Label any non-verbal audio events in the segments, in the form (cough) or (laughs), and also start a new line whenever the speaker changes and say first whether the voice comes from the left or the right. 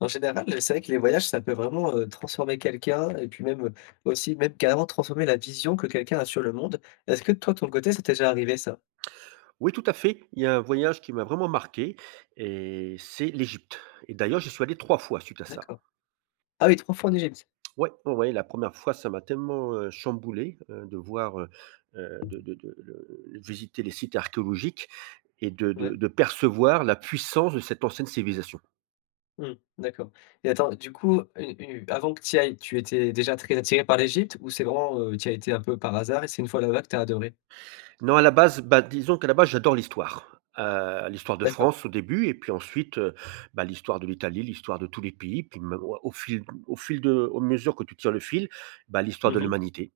left: En général, c'est vrai que les voyages, ça peut vraiment, transformer quelqu'un et puis même, aussi même carrément transformer la vision que quelqu'un a sur le monde. Est-ce que toi, de ton côté, ça t'est déjà arrivé ça?
right: Oui, tout à fait. Il y a un voyage qui m'a vraiment marqué et c'est l'Égypte. Et d'ailleurs, j'y suis allé 3 fois suite à ça.
left: D'accord. Ah oui, 3 fois en Égypte?
right: Ouais, ouais, ouais, la première fois, ça m'a tellement, chamboulé, de voir, de le visiter les sites archéologiques et de de
left: Ouais.
right: de percevoir la puissance de cette ancienne civilisation.
left: Mmh, d'accord et attends, du coup, u u avant que tu ailles, tu étais déjà très attiré par l'Égypte ou c'est vraiment, tu y as été un peu par hasard et c'est une fois là-bas que tu as adoré?
right: Non, à la base, bah, disons qu'à la base, j'adore l'histoire. L'histoire de
left: D'accord.
right: France au début et puis ensuite, bah, l'histoire de l'Italie, l'histoire de tous les pays, puis même au fil au fil de au mesure que tu tires le fil, bah, l'histoire de
left: Mmh.
right: l'humanité.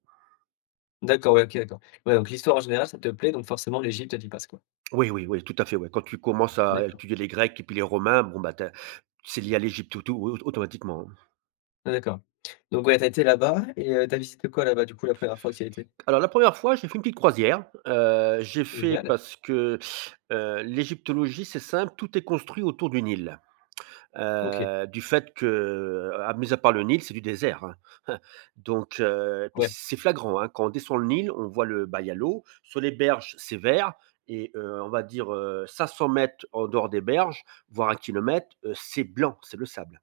left: D'accord, ouais, OK, d'accord. Ouais, donc l'histoire en général, ça te plaît, donc forcément l'Égypte, elle t'y passe, quoi.
right: Oui, oui, oui, tout à fait, ouais. Quand tu commences à
left: D'accord.
right: étudier les Grecs et puis les Romains, bon, bah, tu c'est lié à l'Égypte tout au automatiquement, hein.
left: Ah d'accord. Donc ouais, t'as été là-bas et tu visité quoi là-bas, du coup, la première fois que tu y as été?
right: Alors la première fois, j'ai fait une petite croisière, j'ai fait
left: Génial.
right: parce que, l'égyptologie, c'est simple, tout est construit autour du Nil.
left: OK,
right: Du fait que, à mis à part le Nil, c'est du désert, hein. Donc puis
left: ouais.
right: c'est flagrant, hein, quand on descend le Nil, on voit le bah, il y a l'eau, sur les berges, c'est vert et on va dire, 500 mètres en dehors des berges, voire un kilomètre, c'est blanc, c'est le sable.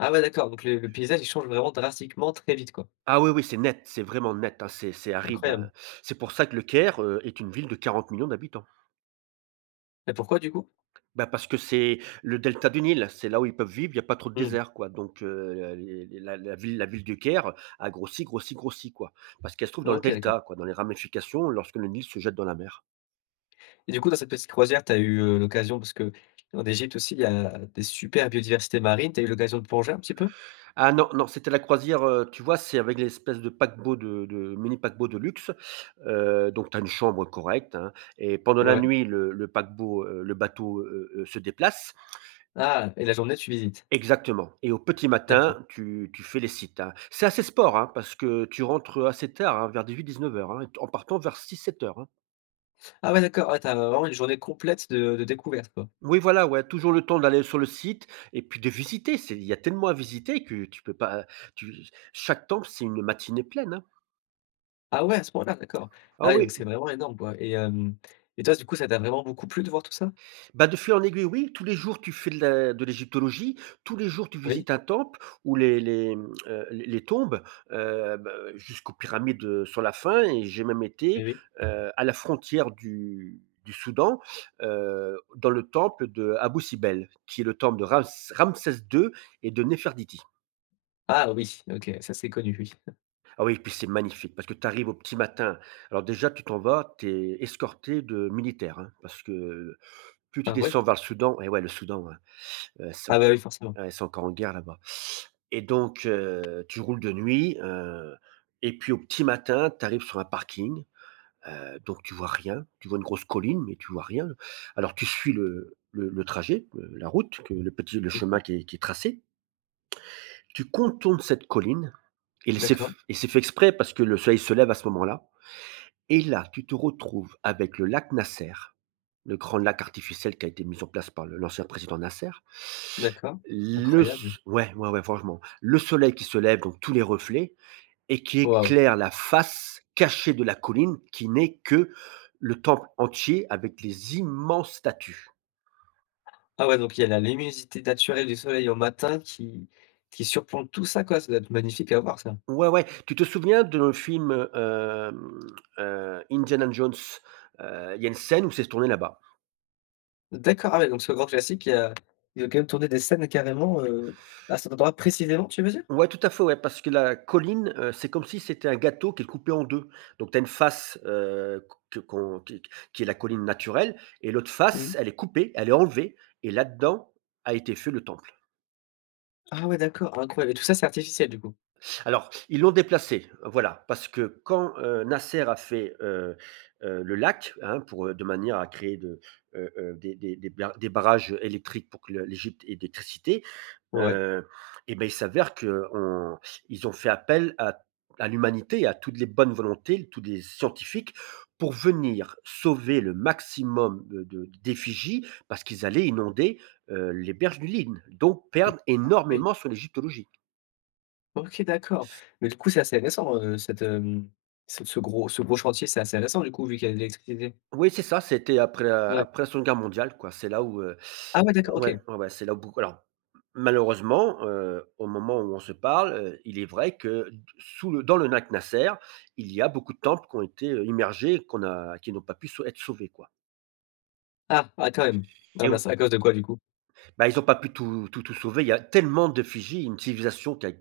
left: Ah ouais, d'accord, donc le paysage, il change vraiment drastiquement très vite, quoi.
right: Ah oui, oui, c'est net, c'est vraiment net, hein, c'est aride,
left: Incroyable.
right: hein. C'est pour ça que Le Caire, est une ville de 40 millions d'habitants.
left: Et pourquoi, du coup?
right: Bah, parce que c'est le delta du Nil, c'est là où ils peuvent vivre, il y a pas trop de
left: Mmh.
right: désert, quoi, donc la ville du Caire a grossi, grossi, grossi, quoi. Parce qu'elle se trouve dans le
left: OK, d'accord.
right: delta, quoi, dans les ramifications lorsque le Nil se jette dans la mer.
left: Et du coup, dans cette petite croisière, tu as eu, l'occasion parce que en Égypte aussi, il y a des super biodiversités marines, tu as eu l'occasion de plonger un petit peu?
right: Ah non, non, c'était la croisière, tu vois, c'est avec l'espèce de paquebot de mini paquebot de luxe, donc tu as une chambre correcte, hein et pendant la
left: Ouais.
right: nuit, le paquebot, le bateau, se déplace.
left: Ah et la journée, tu visites?
right: Exactement et au petit
left: D'accord.
right: matin, tu fais les sites, hein. C'est assez sport, hein, parce que tu rentres, assez tard, hein, vers 18h-19h, hein, en partant vers 6h, 7h, hein.
left: Ah ouais, d'accord, ouais, tu vraiment une journée complète de découvertes, quoi.
right: Oui, voilà, ouais, toujours le temps d'aller sur le site et puis de visiter. C'est Il y a tellement à visiter que tu peux pas, tu chaque temple, c'est une matinée pleine, hein.
left: Ah ouais, à ce point-là, d'accord. Ah
right: Ah
left: oui, donc
right: oui.
left: c'est vraiment énorme, quoi et hem et toi, du coup, ça t'a vraiment beaucoup plu de voir tout ça?
right: Bah, de fil en aiguille, oui. Tous les jours, tu fais de l'égyptologie. Tous les jours, tu
left: Oui,
right: visites un temple ou les, mmh, les tombes, bah, jusqu'aux pyramides, sur la fin et j'ai même
left: eh
right: été,
left: oui.
right: à la frontière du Soudan, dans le temple de Abou Simbel, qui est le temple de Ramsès II et de Néfertiti.
left: Ah oui, OK, ça, c'est connu, oui.
right: Ah oui, et puis c'est magnifique parce que tu arrives au petit matin. Alors déjà, tu t'en vas, tu es escorté de militaires, hein, parce que plus tu
left: Ah ouais?
right: descends vers le Soudan et ouais, le Soudan, hein, c'est
left: Ah bah oui, forcément.
right: ouais, ils encore en guerre là-bas et donc tu roules de nuit, et puis au petit matin, tu arrives sur un parking, donc tu vois rien. Tu vois une grosse colline, mais tu vois rien. Alors tu suis le trajet, la route, que le chemin qui est tracé. Tu contournes cette colline et c'est
left: D'accord,
right: et c'est fait exprès parce que le soleil se lève à ce moment-là. Et là, tu te retrouves avec le lac Nasser, le grand lac artificiel qui a été mis en place par le l'ancien président Nasser.
left: d'accord,
right: Le
left: incroyable.
right: s Ouais, ouais, ouais, franchement. Le soleil qui se lève, donc tous les reflets et qui
left: Waouh!
right: éclaire la face cachée de la colline qui n'est que le temple entier avec les immenses statues.
left: Ah ouais, donc il y a la luminosité naturelle du soleil au matin qui surplombe tout ça, quoi. Ça doit être magnifique à voir ça.
right: Ouais, ouais, tu te souviens de le film, Indiana Jones? Il y a une scène où c'est tourné là-bas.
left: D'accord, ah ouais, donc ce grand classique, il y a ils ont quand même tourné des scènes carrément, à cet endroit précisément, tu veux dire?
right: Ouais, tout à fait, ouais, parce que la colline, c'est comme si c'était un gâteau qui est coupé en 2. Donc tu as une face, que qu'on qui est la colline naturelle et l'autre
left: Mmh.
right: face, elle est coupée, elle est enlevée et là-dedans a été fait le temple.
left: Ah ouais, d'accord, incroyable et tout ça, c'est artificiel, du coup?
right: Alors, ils l'ont déplacé, voilà, parce que quand, Nasser a fait, le lac, hein, pour, de manière à créer de, des barrages électriques pour que le l'Égypte ait d'électricité.
left: Ouais.
right: Heu et ben, il s'avère qu'on ils ont fait appel à l'humanité, à toutes les bonnes volontés, tous les scientifiques pour venir sauver le maximum de d'effigies parce qu'ils allaient inonder, les berges du Nil, donc
left: Mmh,
right: perdre
left: oui.
right: énormément sur l'égyptologie.
left: OK, d'accord. Mais du coup, c'est assez récent, cette, ce ce gros chantier, c'est assez récent, du coup, vu qu'il y a de l'électricité?
right: Oui, c'est ça, c'était
left: Ouais.
right: après la Seconde Guerre mondiale, quoi. C'est là où, heu,
left: Ah ouais, d'accord, OK.
right: ouais, ouais, ouais, c'est là où beaucoup alors malheureusement, au moment où on se parle, il est vrai que d sous le dans le lac Nasser, il y a beaucoup de temples qui ont été, immergés, qu'on a qui n'ont pas pu sau être sauvés, quoi
left: Ah! Ah, quand même. Ah
right: et
left: mince,
right: ou
left: à cause de quoi, du coup?
right: bah, ils n'ont pas pu tout tout tout sauver. Il y a tellement de Fidji, une civilisation qui a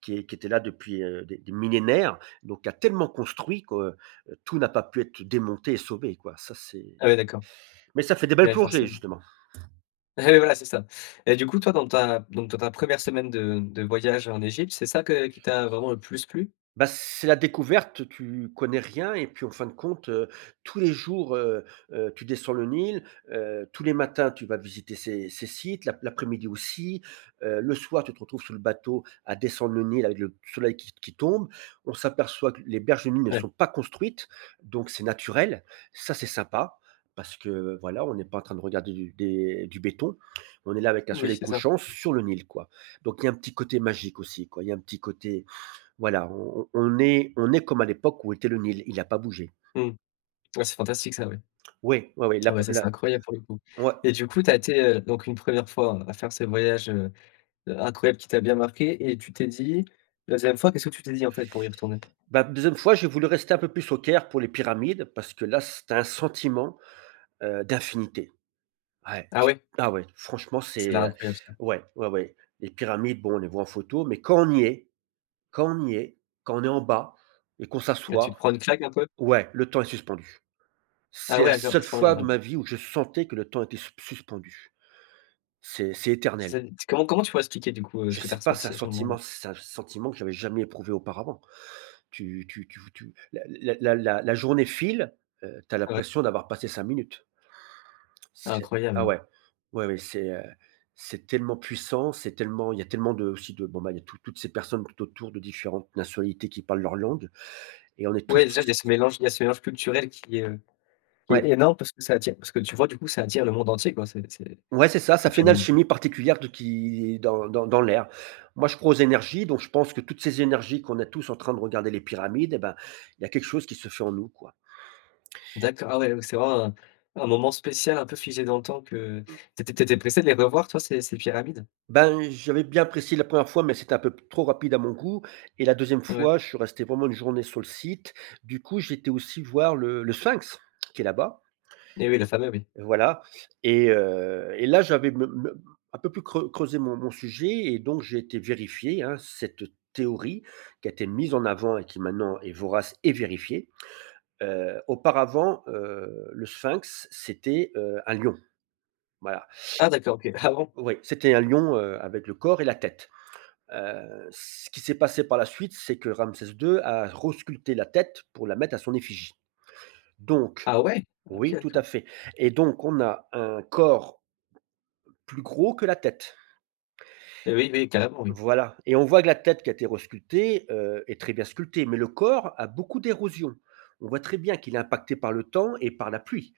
right: qui est qui était là depuis, des millénaires, donc qui a tellement construit que, tout n'a pas pu être démonté et sauvé, quoi. Ça, c'est
left: Ah ouais, d'accord.
right: Mais ça fait des belles
left: Ouais,
right: plongées,
left: forcément. (laughs)
right: justement.
left: Ah oui, voilà, c'est ça. Et du coup, toi, dans ta donc dans ta première semaine de voyage en Égypte, c'est ça que qui t'a vraiment le plus plu?
right: Bah, c'est la découverte, tu connais rien et puis en fin de compte, tous les jours, tu descends le Nil, tous les matins tu vas visiter ces sites, l'après-midi aussi, le soir tu te retrouves sous le bateau à descendre le Nil avec le soleil qui tombe. On s'aperçoit que les berges du Nil ne
left: Ouais,
right: sont pas construites, donc c'est naturel. Ça, c'est sympa parce que voilà, on n'est pas en train de regarder du béton. On est là avec un
left: oui,
right: soleil
left: c'est ça.
right: couchant sur le Nil, quoi. Donc il y a un petit côté magique aussi, quoi. Il y a un petit côté voilà, on est comme à l'époque où était le Nil, il n'a pas bougé.
left: Mmh. Ouais, c'est fantastique ça, ouais.
right: Oui, oui, oui.
left: Ah
right: la
left: ouais, ça, c'est
right: la
left: incroyable pour le coup.
right: ouais,
left: Et du coup, tu as été, donc une première fois à faire ce voyage, incroyable qui t'a bien marqué et tu t'es dit la 2 fois, qu'est-ce que tu t'es dit, en fait, pour y retourner?
right: bah, 2e fois, j'ai voulu rester un peu plus au Caire pour les pyramides parce que là, c'est un sentiment, d'infinité. Ouais,
left: Ah
right: tu
left: ouais?
right: ah ouais, franchement,
left: C'est là incroyable ça.
right: ouais, ouais, ouais, les pyramides, bon, on les voit en photo, mais quand on y est, quand on est en bas et qu'on
left: Là, tu te
right: s'assoit,
left: prends une claque un peu?
right: ouais, le temps est suspendu.
left: Ah
right: C'est
left: ouais,
right: la
left: à
right: seule
left: ce point-là.
right: fois de ma vie où je sentais que le temps était suspendu. C'est éternel.
left: C'est comment tu pourrais expliquer, du coup, ce
right: Je
left: que tu as
right: sais pas,
left: ressenti à ce moment-là?
right: c'est un sentiment que j'avais jamais éprouvé auparavant. Tu la journée file, tu as
left: Ah ouais?
right: l'impression d'avoir passé 5 minutes. C'est Ah
left: Incroyable.
right: ouais, ouais, ouais, c'est tellement puissant, c'est tellement il y a tellement de aussi de bon, bah, il y a toutes ces personnes tout autour de différentes nationalités qui parlent leur langue et on est tous
left: Ouais, déjà, il y a ce mélange il y a ce mélange culturel qui est
right: ouais,
left: énorme parce que ça attire parce que tu vois, du coup, ça attire le monde entier, quoi, ces ces
right: ouais, c'est ça,
left: ces
right: ça fait une
left: pyramides.
right: alchimie particulière de qui dans l'air. Moi, je crois aux énergies, donc je pense que toutes ces énergies qu'on a tous en train de regarder les pyramides et ben, il y a quelque chose qui se fait en nous, quoi.
left: D'accord, ah ouais, donc c'est vraiment un moment spécial, un peu figé dans le temps que tu étais pressé de les revoir, toi, ces pyramides?
right: Ben, j'avais bien apprécié la première fois, mais c'était un peu p trop rapide à mon goût et la deuxième
left: Ah ouais.
right: fois, je suis resté vraiment une journée sur le site. Du coup, j'étais aussi voir le sphinx qui est là-bas,
left: Et oui, le fameux, oui.
right: voilà et là, j'avais me un peu plus creusé mon sujet et donc j'ai été vérifier, hein, cette théorie qui a été mise en avant et qui maintenant est vorace et vérifiée. Auparavant, le sphinx, c'était, un lion, voilà.
left: Ah d'accord, OK. Ah bon?
right: Oui, c'était un lion, avec le corps et la tête. Ce qui s'est passé par la suite, c'est que Ramsès II a resculpté la tête pour la mettre à son effigie. Donc
left: Ah ouais? OK,
right: oui, tout à
left: d'accord.
right: fait et donc on a un corps plus gros que la tête.
left: Et oui, oui, carrément, oui.
right: Voilà et on voit que la tête qui a été resculptée, est très bien sculptée, mais le corps a beaucoup d'érosion. On voit très bien qu'il est impacté par le temps et par la pluie.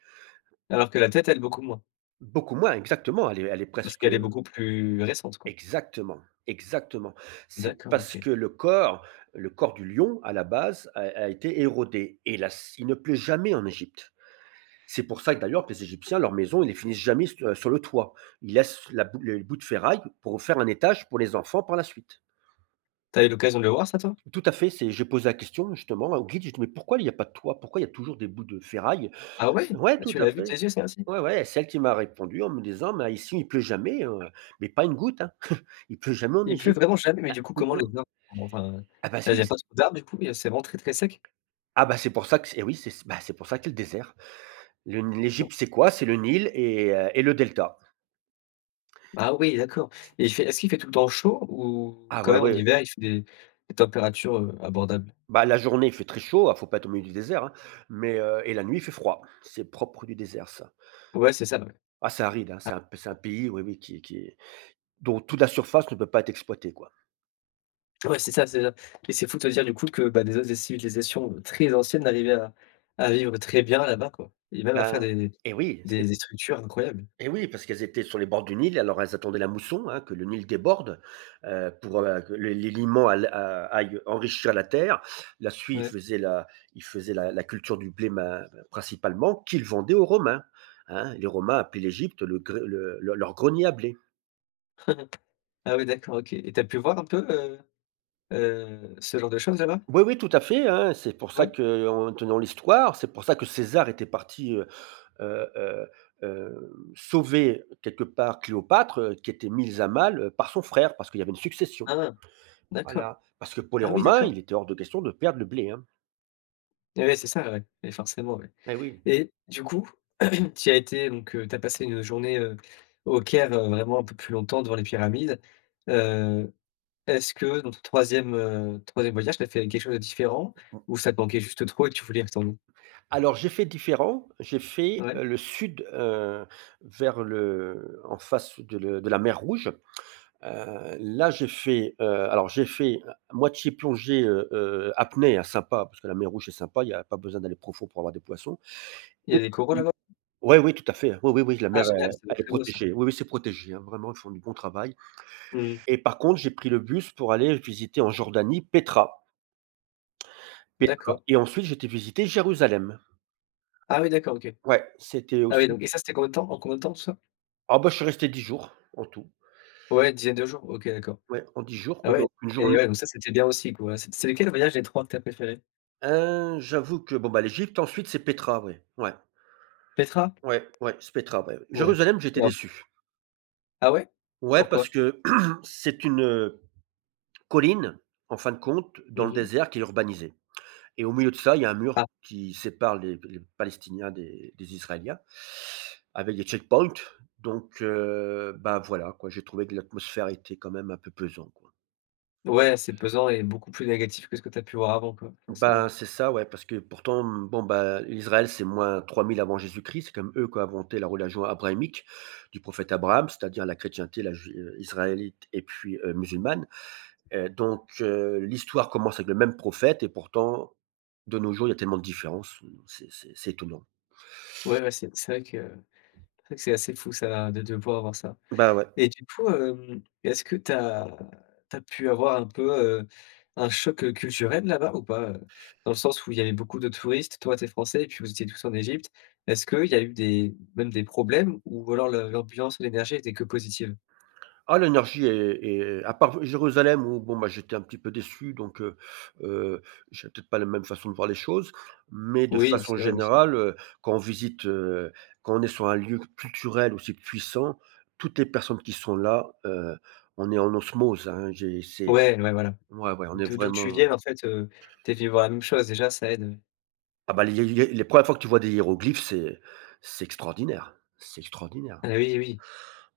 left: Alors que la tête, elle, beaucoup moins,
right: Beaucoup moins, exactement, elle est
left: parce
right: presque,
left: qu'elle est beaucoup plus récente, quoi.
right: Exactement, exactement. C'est
left: D'accord,
right: parce
left: OK.
right: que le corps du lion, à la base, a été érodé et la il ne pleut jamais en Égypte. C'est pour ça que d'ailleurs que les Égyptiens, leurs maisons, ils les finissent jamais s sur le toit. Ils laissent la bout le bout de ferraille pour faire un étage pour les enfants par la suite.
left: Tu as eu l'occasion de le voir ça, toi?
right: Tout à fait, c'est j'ai posé la question justement au guide, j'ai dit: «Mais pourquoi il n'y a pas de toit? Pourquoi il y a toujours des bouts de ferraille ?»
left: Ah ouais?
right: Ouais,
left: Ah
right: tout
left: tu
right: à
left: l'as vu de
right: fait.
left: tes yeux, ça aussi?
right: Ouais, ouais, c'est elle qui m'a répondu en me disant: mais ici, il pleut jamais, mais pas une goutte, hein. Il pleut jamais en
left: Il pleut
right: Égypte».
left: vraiment jamais, mais du coup,
right: Mmh,
left: comment les
right: non.
left: arbres font hein, enfin,
right: Ah bah
left: là, il
right: si!
left: y a pas trop d'arbres du coup et c'est vraiment très, très sec?
right: Ah bah, c'est pour ça que c'est eh oui, c'est bah, c'est pour ça qu'il y a le désert. Le
left: Ah ouais, d'accord.
right: l'Égypte, c'est quoi? C'est le Nil et le delta.
left: Ah oui, d'accord et il fait est-ce qu'il fait tout le temps chaud ou
right: Ah
left: quand
right: ouais,
left: même en
right: ouais,
left: hiver, il fait des températures, abordables?
right: bah, la journée, il fait très chaud, ah, faut pas être au milieu du désert, hein, mais et la nuit, il fait froid. C'est propre du désert, ça.
left: Ouais, c'est ça, ouais.
right: Ah, c'est aride, hein, c'est un pays, oui, oui, qui est dont toute la surface ne peut pas être exploitée, quoi.
left: Ouais, c'est ça et c'est fou de te dire du coup que, bah, déjà des civilisations très anciennes arrivaient à vivre très bien là-bas, quoi et même à faire
right: Ben et oui, c'est
left: des structures incroyables.
right: et oui, parce qu'elles étaient sur les bords du Nil, alors elles attendaient la mousson, hein, que le Nil déborde, pour, que les limons all a aillent enrichir la terre. Là-dessus,
left: Ouais.
right: ils faisaient la culture du blé ma principalement, qu'ils vendaient aux Romains, hein. Les Romains appelaient l'Égypte le gré le leur grenier à blé.
left: (laughs) Ah ouais, d'accord, OK et tu as pu voir un peu, ce genre de choses là-bas?
right: Oui, oui, tout à fait, hein, c'est pour ça
left: Ouais?
right: que, en tenant l'histoire, c'est pour ça que César était parti, heu heu sauver quelque part Cléopâtre, qui était mise à mal, par son frère, parce qu'il y avait une succession.
left: Ah! D'accord.
right: Voilà, parce que pour les
left: Ah oui,
right: Romains,
left: d'accord.
right: il était hors de question de perdre le blé, hein.
left: Ouais, ouais, c'est ça, ouais et forcément, ouais
right: Et oui.
left: et du coup, (clears throat) tu as été donc tu passé une journée, au Caire, vraiment un peu plus longtemps devant les pyramides. Heu, est-ce que dans ton troisième e heu, voyage, tu as fait quelque chose de différent
right: Mmh.
left: ou ça te manquait juste trop et tu voulais y retourner?
right: Alors j'ai fait différent, j'ai fait,
left: Ouais?
right: le sud, vers le en face de la mer Rouge. Là, j'ai fait moitié plongée, apnée, hein, sympa, parce que la mer Rouge, est sympa, il n'y a pas besoin d'aller profond pour avoir des poissons.
left: Il y a des coraux là-bas?
right: Oui, oui, tout à fait. Oui, oui, oui, la
left: Ah
right: mer,
left: génial,
right: elle
left: c'est
right: elle est
left: très beau ça.
right: protégée. Oui, oui, c'est protégé, hein, vraiment, ils font du bon travail.
left: Mmh,
right: Et par contre, j'ai pris le bus pour aller visiter en Jordanie Petra. Petra
left: d'accord.
right: et ensuite j'ai été visiter Jérusalem.
left: Ah oui, d'accord, OK.
right: Ouais, c'était
left: Ah
right: aussi.
left: oui donc et ça, c'était combien de temps en combien de temps tout ça?
right: Ah bah, je suis resté 10 jours en tout.
left: Ouais, une dizaine de jours, OK, d'accord.
right: Ouais, en 10 jours
left: Ah
right: quoi,
left: ouais
right: donc une
left: et
right: journée.
left: ouais donc ça, c'était bien aussi quoi. C'est lequel le voyage des 3 que t'as préféré?
right: J'avoue que bon, bah, l'Égypte, ensuite c'est Petra, ouais, ouais,
left: Petra?
right: ouais, ouais, c'est Petra, ouais.
left: Ouais.
right: Jérusalem, j'étais
left: Ouais.
right: déçu.
left: Ah ouais?
right: Ouais, parce
left: Pourquoi?
right: que (clears throat) c'est une, colline, en fin de compte, dans le
left: Mmh.
right: désert qui est urbanisée et au milieu de ça, il y a un mur
left: Ah,
right: qui sépare les Palestiniens des Israéliens avec des checkpoints. Donc bah, voilà quoi, j'ai trouvé que l'atmosphère était quand même un peu pesant, quoi.
left: ouais, c'est pesant et beaucoup plus négatif que ce que tu as pu voir avant, quoi,
right: Bah,
left: forcément.
right: c'est ça, ouais, parce que pourtant, bon, bah, l'Israël, c'est -3000 avant Jésus-Christ. C'est quand même eux qui ont inventé la religion abrahamique du prophète Abraham, c'est-à-dire la chrétienté, la ju israélite et puis, musulmane. Donc, l'histoire commence avec le même prophète et pourtant, de nos jours, il y a tellement de différences, c'est étonnant.
left: Ouais, ouais, c'est vrai que c'est vrai que c'est assez fou ça, de devoir avoir ça.
right: Bah, ouais.
left: Et du coup, est-ce que tu as pu avoir un peu, un choc, culturel là-bas ou pas, heu? Dans le sens où il y avait beaucoup de touristes, toi t'es français et puis vous étiez tous en Égypte. Est-ce qu'il y a eu des même des problèmes ou alors le l'ambiance, l'énergie était que positive?
right: Ah, l'énergie est à part Jérusalem où bon, bah, j'étais un petit peu déçu, donc heu, j'ai peut-être pas la même façon de voir les choses, mais de
left: Oui,
right: façon
left: c'est vrai aussi.
right: générale, quand on visite, quand on est sur un lieu culturel aussi puissant, toutes les personnes qui sont là, on est en osmose, hein. J'ai c'est
left: Ouais, ouais, voilà.
right: Ouais, ouais, on est
left: De d'où tu
right: vraiment.
left: viennes en fait, tu es venu voir la même chose déjà ça aide,
right: Ah bah, les 1 fois que tu vois des hiéroglyphes, c'est extraordinaire, c'est extraordinaire.
left: ah oui, oui,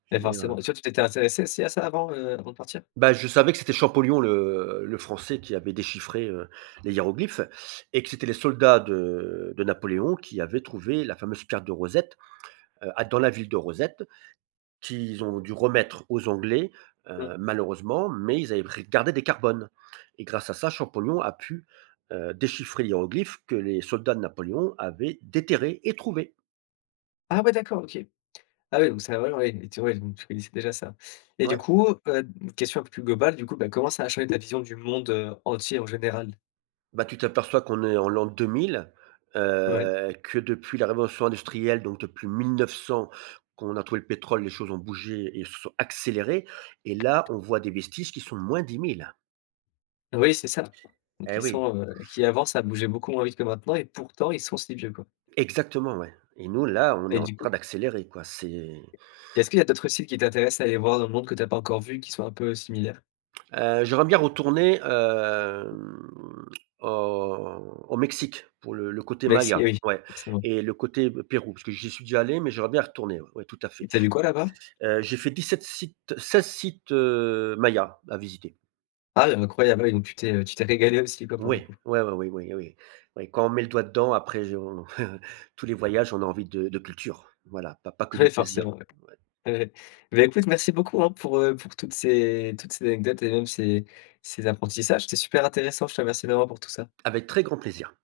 right: Je
left: mais
right: veux dire.
left: forcément. Toi tu t'étais intéressée aussi à ça avant, avant de partir?
right: Bah, je savais que c'était Champollion, le Français qui avait déchiffré, les hiéroglyphes et que c'était les soldats de Napoléon qui avaient trouvé la fameuse pierre de Rosette, à dans la ville de Rosette, qu'ils ont dû remettre aux Anglais,
left: Mmh.
right: malheureusement, mais ils avaient gardé des carbones et grâce à ça, Champollion a pu, déchiffrer les hiéroglyphes que les soldats de Napoléon avaient déterrés et trouvés.
left: Ah ouais d'accord, OK. Ah oui donc ça ouais, ouais et tu ouais donc tu connaissais déjà ça. Et du
right: Ouais.
left: coup, une question un peu plus globale du coup, bah, comment ça a changé ta vision du monde, entier en général?
right: Bah, tu t'aperçois qu'on est en l'an 2000,
left: Ouais.
right: que depuis la révolution industrielle, donc depuis 1900, qu'on a trouvé le pétrole, les choses ont bougé et se sont accélérées et là, on voit des vestiges qui sont -10 000.
left: Oui c'est ça. Donc
right: Eh
left: ils
right: oui,
left: sont, qui avant ça bougeait beaucoup moins vite que maintenant et pourtant ils sont si vieux quoi.
right: exactement, ouais et nous, là, on est
left: Et
right: en
left: du coup,
right: train d'accélérer, quoi, c'est…
left: est-ce qu'il y a d'autres sites qui t'intéressent à aller voir dans le monde que tu as pas encore vu qui sont un peu similaires?
right: J'aimerais bien retourner, au au Mexique pour le côté
left: Mexique,
right: maya,
left: oui,
right: ouais,
left: forcément.
right: et le côté Pérou, parce que j'y suis déjà allé, mais j'aimerais bien y retourner, ouais, ouais, tout à
left: Et
right: fait.
left: tu as lu quoi là-bas?
right: J'ai fait 17 sites, 16 sites, Maya à visiter.
left: Ah incroyable, oui, donc tu t'es régalé aussi quoi pour le
right: Oui,
left: coup?
right: oui, oui, oui, oui. Oui, quand on met le doigt dedans, après je on (laughs) tous les voyages, on a envie de culture. Voilà, pas que
left: (laughs)
right: du
left: Ouais
right: plaisir.
left: forcément, ouais. Ouais, ouais. Beh, écoute merci beaucoup, hein, pour toutes ces anecdotes et même ces apprentissages. C'était super intéressant, je te remercie vraiment pour tout ça.
right: Avec très grand plaisir.